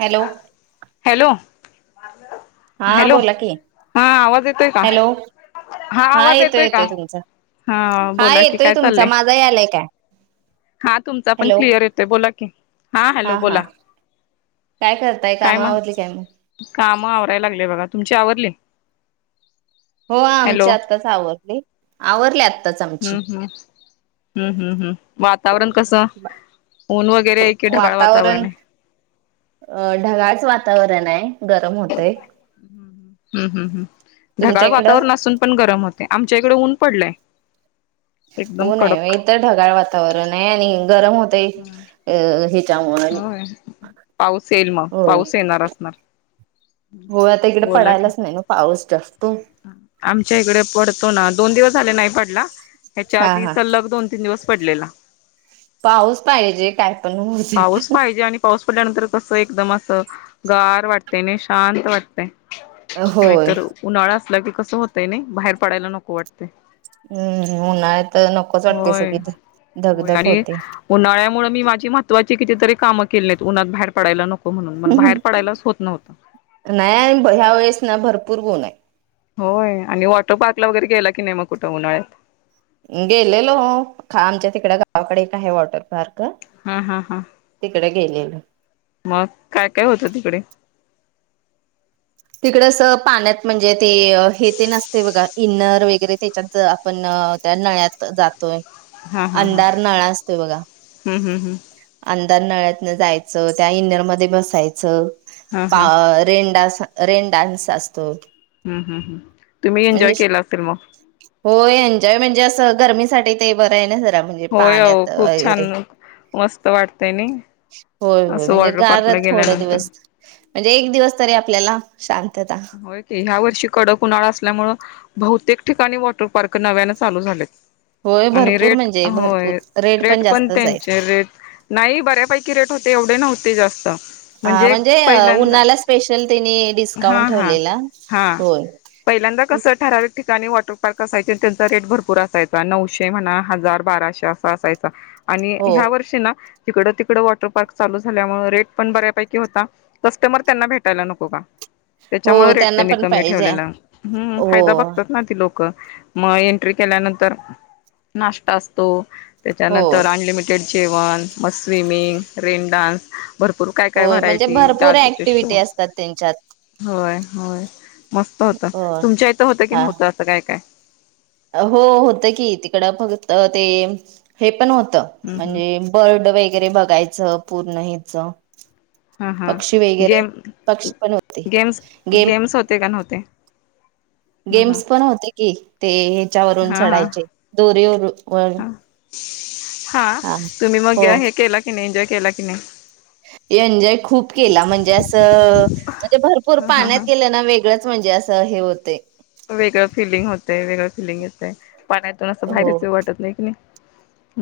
Hello hello हा hello बोला की हा आवाज येतोय का? हॅलो हा आवाज येतोय का हा हा बोला कि येतोय काय तुमचा चाललंय. माझा यालाय काय हा तुमचा पण हॅलो क्लिअर येतोय बोला की हा हॅलो बोला. काय करताय काय काम म्हण आवरली काय मग काम आवरायला लागलेय बघा तुमची आवरली. हो हॅलो आमची आत्ताच आवरली आवरले आत्ताच आमची हम. हम् हम्म हम् वातावरण कसं ऊन वगैर वातावरण अ ढगाळच वातावरण आहे. गरम होतय हम् हम् हम् तुमच्या ढगाळ इकडं वातावरण असून पण गरम होत. ते आमच्या इकडे ऊन पडलंय. एकदम उन्ह आहे होय कडक इथ ढगाळ वातावरण आहे आणि गरम होत. हा अ हि काम होय पाऊस येईल मग होय पाऊस येणार असणार. हो आता इकडे बोला की पडायलाच नाही ना पाऊस जास्त. आमच्या इकडे पडतो ना दोन दिवस झाले नाही पडला. ह्याच्या हा आधी हा सलग दोन तीन दिवस पडलेला. पाऊस पाहिजे काय पण हो. पाऊस पाहिजे आणि पाऊस पडल्यानंतर कसं एकदम असं गार वाटतय आणि शांत वाटतय. होय नाहीतर उन्हाळा असला की कस होतय नाही बाहेर पडायला नको वाटत. हम्म उन्हाळ तर नकोच वाटते होय सगळी होय धगधग आणि होते. उन्हाळ्यामुळे मी माझी महत्वाची कितीतरी कामं केली नाहीत उन्हात बाहेर पडयला नको. म्हणून मग बाहेर पडायलाच होत नव्हतं नाही ह्या वेळेस ना भरपूर उन्ह आहे. होय आणि वॉटर पार्क ला वगैरे गेला की नाही मग कुठं उन्हाळ्यात. गेलेलो आमच्या तिकड गावाकडे एक आहे वॉटर पार्क. हा हा हा तिकडे गेलेलो. मग काय काय होतं तिकडे तिकड अस पाण्यात म्हणजे ते हे ते असतय बघा. इनर वगैरे त्याच्यात आपण त्या नळ्यात जातोय. हा हा हा अंधार नळा असतोय बघा. हम्म हम्म हम्म अंधार नळ्यातन जायचं त्या इनरमध्ये बसायचं हा हा रेन डान्स रेन डान्स असतो. हम् हम् हम तुम्ही एन्जॉय केला असेल मग होय एन्जॉय म्हणजे असं गरमीसाठी ते बरं आहे ना जरा म्हणजे होय अहो पाण्यात खूप वगैरे छान मस्त वाटतय नाही होय होय असं म्हणजे वॉटर गार पार्कला थोडे गेल्यानंतर दिवस. म्हणजे एक दिवस तरी आपल्याला शांतता. हो की ह्या वर्षी कडक उन्हाळा असल्यामूळ बहुतेक ठिकाणी वॉटर पार्क नव्यानं चालू झालेत. होय आणि भरपूर रेट म्हणजे भरपूर होय रेट पण जास्तच आहेत. त्यांचे रेट. नाही बऱ्यापैकी रेट होते एवढे नव्हते जास्त हा म्हणजे उन्हाला स्पेशल त्यानी हा डिस्काउंट हा ठेवलेला हा होय. पहिल्यांदा कसं ठराविक ठिकाणी वॉटर पार्क असायचे त्यांचा रेट भरपूर असायचा नऊशे म्हणा हजार बाराशे अस. असायचा आणि हो ह्या वर्षी ना तिकडं तिकडं वॉटर पार्क चालू झाल्यामुळ रेट पण बऱ्यापैकी होता. कस्टमर त्यांना भेटायला नको का? हो त्याच्यामुळे रेट त्यांना त्यांनी पण कमी पाहिजे ठेवलेला ह् फायदा हो. बघतात ना ते लोक मग एट्री केल्यानंतर नाष्टा असतो हो त्याच्यानंतर अनलिमिटेड अनलिमिटेड जेवण मग स्विमिंग रेन डान्स. भरपूर काय काय होय म्हणजे व्हरायटी भरपूर जादूचे शो [inaudible] होय होय मस्त होत हो तुमच्या इथं होतं की हा. नव्हतं अस काय काय? हो होत की तिकड फक्त ते हे पण होत हम्म हम्म म्हणजे बर्ड वगैरे बघायचं पूर्ण हेच. हा हा पक्षी वगैरे गेम पक्षी पण होते गेम्स गेम. गेम्स होते का नव्हते. ह हा गेम्स पण होते की, ते ह्याच्यावरून हा हा चढायचे, दोरीवर वर हा हा, तुम्ही मग हो हे केला की नाही, एन्जॉय केला की नाही? एन्जॉय खूप केला, म्हणजे असं, म्हणजे भरपूर ह हा पाण्यात हा गेलं ना वेगळं म्हणजे असं हे होत वेगळं फिलिंग होतय, वेगळं फिलिंग येतंय, पाण्यात त्यातून अस हो बाहेरच येऊच वाटत नाही कणी,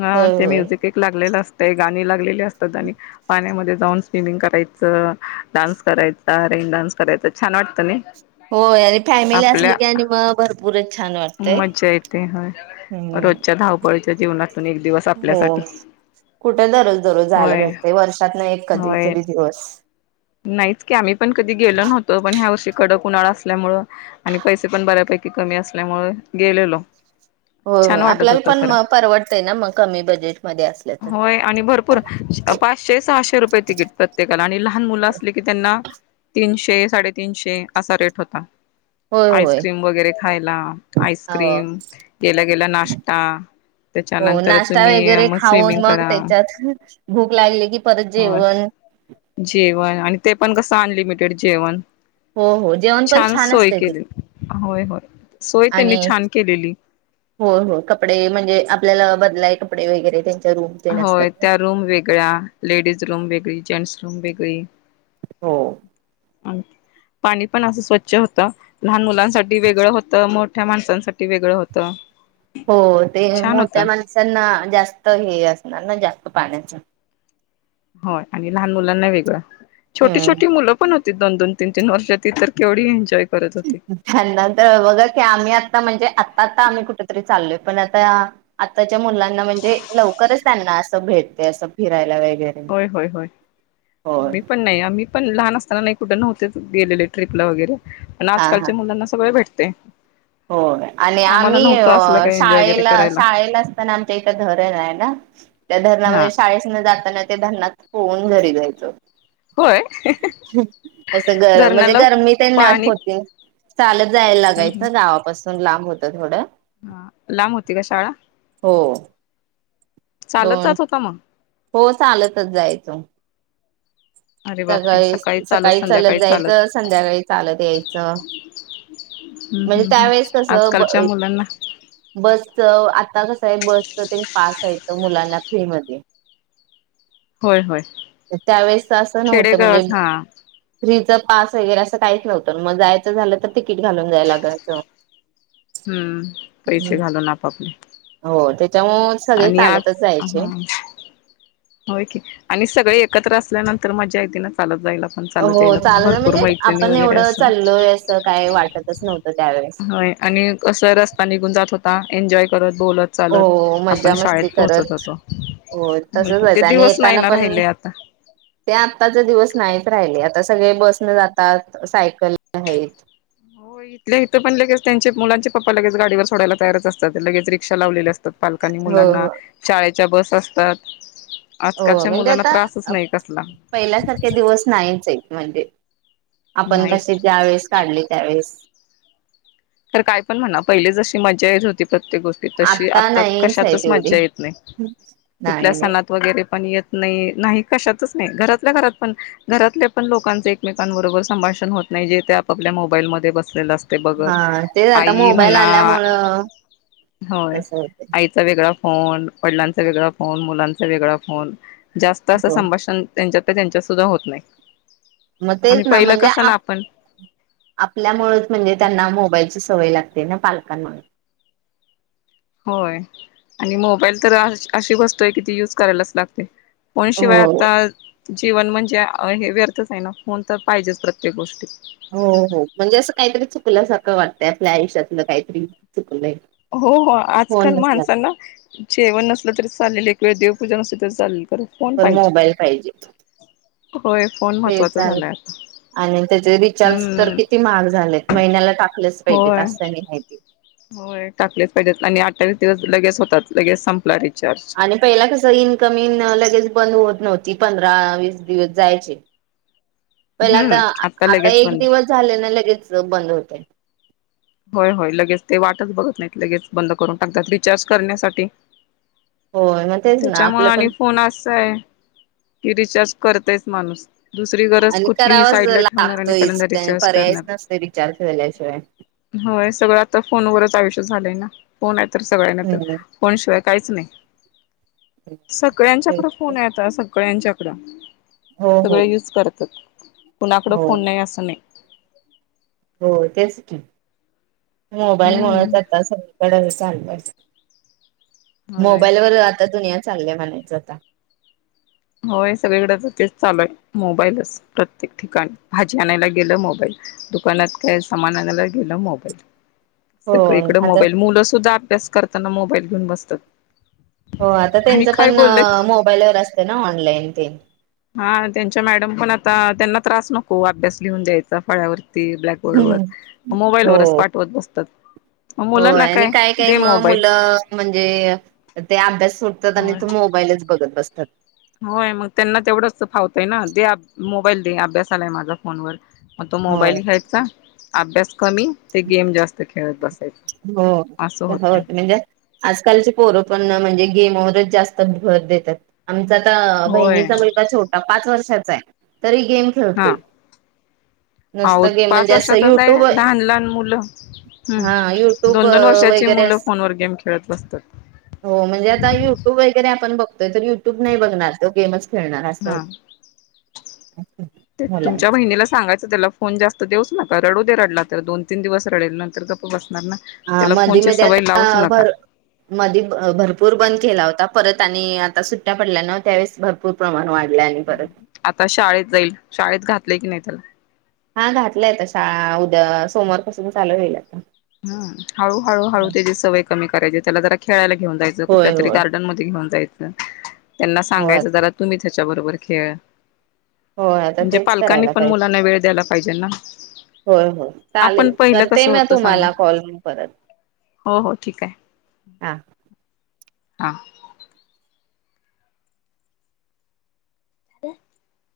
हा, होय ते होय म्युझिक एक लागलेल असतय, गाणी लागलेले असतात, आणि पाण्यामध्ये जाऊन स्विमिंग करायचं, डान्स करायचा, रेन डान्स करायचा, छान वाटतय नई होय, आणि फॅमिली असली की आणि मग, भरपूरच छान वाटत मज्जा येते, होय, रोजच्या धावपळीच्या जीवनातून एक दिवस आपल्यासाठी. कुठं दरोज दरोज जायला होय भेटतय, वर्षातन एक होय. कधीतरी दिवस. नाहीच की, आम्ही पण कधी गेलो नव्हतो पण ह्यावर्षी कडक उन्हाळा असल्यामुळे, आणि पैसे पण बऱ्यापैकी कमी असे आसल्यामुळे गेलेलो होय छान होय, वाटत आपल्याला होतं पण खरं. म परवडतय ना मग, कमी बजेटमध्ये असल तर होय आणि भरपूर पाचशे सहाशे रुपये तिकीट प्रत्येकाला, आणि लहान मुलं असले की त्यांना तीनशे साडेतीनशे असा रेट होता, होय होय आईस्क्रीम वगैरे खायला हो आईस्क्रीम, गेल्या गेल्या नाश्ता हो, त्याच्यानंतर नाश्ता तुम्ही वगैरे मग खाऊन स्विमिंग मग करा. त्याच्यात भूक लागली की परत हो जेवण जेवण, आणि ते पण कसं अनलिमिटेड जेवण हो हो जेवण पण छान सोय असतय ते केलेली, होय होय, सोय त्यांनी आणि छान केलेली होय होय, कपडे म्हणजे आपल्याला बदलाय कपडे वगैरे, त्यांच्या रूम तेन असतात होय, ना त्या रूम वेगळ्या, लेडीज रूम वेगळी, जेंट्स रूम वेगळी हो पाणी पण असं स्वच्छ होतं, लहान मुलांसाठी वेगळं होतं, मोठ्या माणसांसाठी वेगळं होतं. हो, ते छान होतं मोठ्या माणसांना जास्त हे असणार ना, जास्त पाण्याच हो, आणि लहान मुलांना वेगळं, छोटी हम्म छोटी मुलं पण हो दोन-दोन, तीन-तीन वर्षाची, ती तर केवढी एन्जॉय करत होती त्यांना तर बघा की, आम्ही आता म्हणजे आता आता, आम्ही कुठं तरी चालोय, पण आता आत्ताच्या मुलांना म्हणजे, लवकरच त्यांना असं भेटतय, असं फिरायला वैगरे होय होय होय, मी पण नाही, आम्ही पण लहान असताना नाही, कुठे नव्हते गेलेले ट्रीपला वगैरे, पण हा हा आजकालच्या मुलांना सगळं भेटतय. होय, आणि आम्ही असलं काही एन्जॉय वगैरे शाळेला, करायला शाळेला आमच्या इथं धरण आहे ना, त्या हा धरणा जाताना ते धारनात पोहून घरी जायचो. होय असं गरम म्हणजे, धरणाला गरमी तेन पाणी होती चालत जायला हम्म लगायचं, हम्म गावापासून लांब होत थोडं लांब होती का शाळा? हो चालत दोन जात होता मग? हो चालतच जायचो. सकाळी सकाळी चालत जायचं, संध्याकाळी चालत यायचं. हम्म म्हणजे हम्म हम्म त्यावेेळेस कसं ब आजकालच्या मुलांना बसच आता कसं आहे, बसच ते पास हायत ग मुलांना फ्री मध्ये होय होय त्यावेेळेसच असं नव्हतं, म्हणजे खेडेगावात हा फ्रीच पास वगैरे असं काहीच नव्हतं, मग जायचं झालं तर तिकीट घालून जायला लागायचं. हम्म! पैसे घालून आपआपले. हो, त्याच्यामुळे सगळे चालतच आज जायचे. हा होय कि, आणि सगळे एकत्र असल्यानंतर माज्या येते ना चालत जायला. पण हो चालत यायला पण चालत भरपूर म्हणजे मैत्रिणी आपण वगैरे एवढं असं चाललोय असं काय वाटतच नव्हतं त्यावेेळेस होय आणि असं रस्ता निघून जात होता एन्जॉय करत बोलत हो चालत मजा आपण शाळेत मस्ती पोहोचत करत होतो हो होय की, तसंच ते आणि दिवस नाही येताना ना पण राहिले आता ते आत्ताचे दिवस नाहीच राहिले आता सगळे बसन जातात सायकल आहेत. हो इथल्या इथं पण लगे त्यांचे मुलांचे पप्पा लगे गाडीवर सोडायला तैयार असतात लगेच रिक्षा लावले असते. पालकांनी हो मुलांना हो शाळेच्या बस असतात. हो आजकालच्या म्हणजे मुलांना आता त्रासच नाही कसला पहिल्यासारखे दिवस नाहीच आहे. म्हणजे आपण नाही कसे यावेेळेस काढले त्यावेळेस तर काय पण म्हणा पहिलेच जशी मजा येच होती प्रत्येक गोष्टी- तशी आता नाहीच आहे कशातच तेवढी मज्जा येत नाही कुठल्या नाही नाही सणात- वगैरे पण येत नाही नाही कशातच नाही घरात ना घरात पण, घरातल्या पण लोकांच एकमेकांबरोबर संभाषण होत नाही जे ते आपपल्या मोबाईलमध्ये बसलेलं असते ब- हा तेच आता मोबाईल आल्यामुळं होय तस होते. आईचा वेगळा फोन वडिलांचा वेगळा फोन मुलांचा वेगळा फोन जास्त असं हो संभाषण त्यांच्यात त्यांच्यात सुद्धा होत नाही. मग आणि तेच ना पहिलं म्हणजे कसं ना आप- आपण आपल्यामुळेच म्हणजे त्यांना मोबाईलची सवय लागते ना पालकांमुळे. होय आणि मोबाईल तर अशी वस्तू आहे की ती यूज करायलाच लागते. पण शिवाय हो आता जीवन म्हणजे हे व्यर्थच आहे ना होन तर पाहिजेच प्रत्येक गोष्टीत. हो हो म्हणजे असं काहीतरी चुकल्यासारखं वाटतंय आपल्या आयुष्यातलं काहीतरी चुकलंय. हो हो फोन आजकाल नसला तर माणसांना जेवण नसलं तरी चालेल एक वेळ देवपूजा नसली तरी चालेल - पण मोबाईल पाहिजे. होय फोन- ते महत्वाचं चालेल. झालंय आता. आणि त्याचे रिचार्ज तर हम्म किती महाग झालेत महिन्याला टाकलेच पाहिजेत त असं आहे. हो टाकलेच पाहिजेत आणि अठ्ठवीस दिवस लगेच होतात लगेच संपला रिचार्ज. आणि पहिला कस इनकमिन लगेच बंद होत नव्हती पंधरा वीस दिवस जायचे. [unintelligible] पहिला आता आता लगेच एक बंद दिवस झाले ना लगेच बंद होते. होय होय लगेच ते वाटच बघत नाहीत लगेच बंद करून टाकतात रिचार्ज करण्यासाठी. होय मग तेच ना त्याच्यामुळे आपलं पण आणि फोन असा आहे कि रिचार्ज करतयच माणूस. दुसरी गरज आणि कुठलीही करावाच साईड ला ठेवणार आणि पहिल्यांदा रिचार्ज करणार. ते विचारत झाल्या सय [inaudible] होय सगळं आता फोनवरच आयुष्य झालंय ना फोन आहे तर सगळ्यांना तर हम्म फोन शिवाय काहीच नाही तेच. सगळ्यांच्याकडे फोन आहे आता - सळ्यांच्याकडं हो हो सगळे यूज करतात कुणाकडं हो फोन नाही असं नाही. हो तेच की मोबाईलमुळेच हम्म आता सगळीकडे चालहि- होय मोबाईल वर आता दुनिया चालल्या म्हणायचं आता- होय सगळीकडे तर तेच चालू आहे मोबाईलच प्रत्येक ठिकाणी भाजी आणायला गेलं मोबाईल- दुकानात काय सामान आणायला गेलं मोबाईल हो सगळ इकड आता मोबाईल मुलं सुद्धा अभ्यास करताना मोबाईल घेऊन बसतात. हो आता आणि त्यांचं काय पण बोललं मोबाईलवर असते ना ऑनलाईन ते हा त्यांच्या मॅडम पण आता त्यांना त्रास नको अभ्यास लिहून द्यायचा फळ्यावर ब्लॅकबोर्ड व मोबाईल वच पाठवत बसतात. मग होय मुलांना आणि काय काय दे मग मोबाईल मुलं म्हणजे. ते अभ्यास सोडतात आणि त मोबाईलच बघत बसतात. होय, मग त्यांना तेवढंच तर फावतय ना दे मोबाईल दे अभ्यास आलाय माझा फोनवर. मग तो हो मोबाईल घ्यायचा अभ्यास कमी ते गेम जास्त खेळत बसायचा. हो [unintelligible] आजकालचे पोरं पण म्हणजे गेमवरच जास्त भर देतात आमचा तर होय बहिणीचा मुलगा छोटा पाच वर्षाचा आहे तरी गेम खेळतोय. आहो नुसता गेम पाच म्हणजे असं वर्षाचाच आहे युट्यूब लहान लहान मुलं हम् हा युट्यूब दोन दोन वर्षाची मुलं वगैरे फोन वर गेम खेळत बसतात. हो म्हणजे आता युट्यूब वगैरे आपण बघतोय तर युट्यूब नाही बघणार तो गेमच खेळणार अस हो. हा ते तुमच्या बहिनीला सांगायचं त्याला फोन जास्त देऊच नका रडू दे रडला तर दोन तीन दिवस रडेल नंतर गप्प बसणार ना हा त्याला मध्ये फोनची मध्ये सवय आता लावूच नका भर मधी अह भरपूर बंद केला होता परत आणि आता सुट्ट्या पडल्यान त्यावेळेस भर पूर प्रमाण वाढलय आणि परत आता शाळेत जाईल. शाळेत घातलंय की नाही त्याला? हा घातलंय आता शाळा उद्या सोमवारपासून चालू होईल आता. हम्म हळू हळू हळू त्याची सवय कमी करायची त्याला जरा खेळायला घेऊन जायचं कुठल्या होय तरी होय. गार्ड गार्डन मध्ये घेऊन जायच त्यांना होय सांगायचं जरा तुम्ही त्याच्या बरोबर खेळ होय आता म्हणजे तेच पालकांनी करायला पण पाहिजे मुलांना वेळ द्यायला पाहिजे ना होय होय चालेल आपण पहिलं करते कसं ना होतं सांगा तुम्हाला कॉल मी परत हो हो ठीक आहे हा. हा. [inaudible]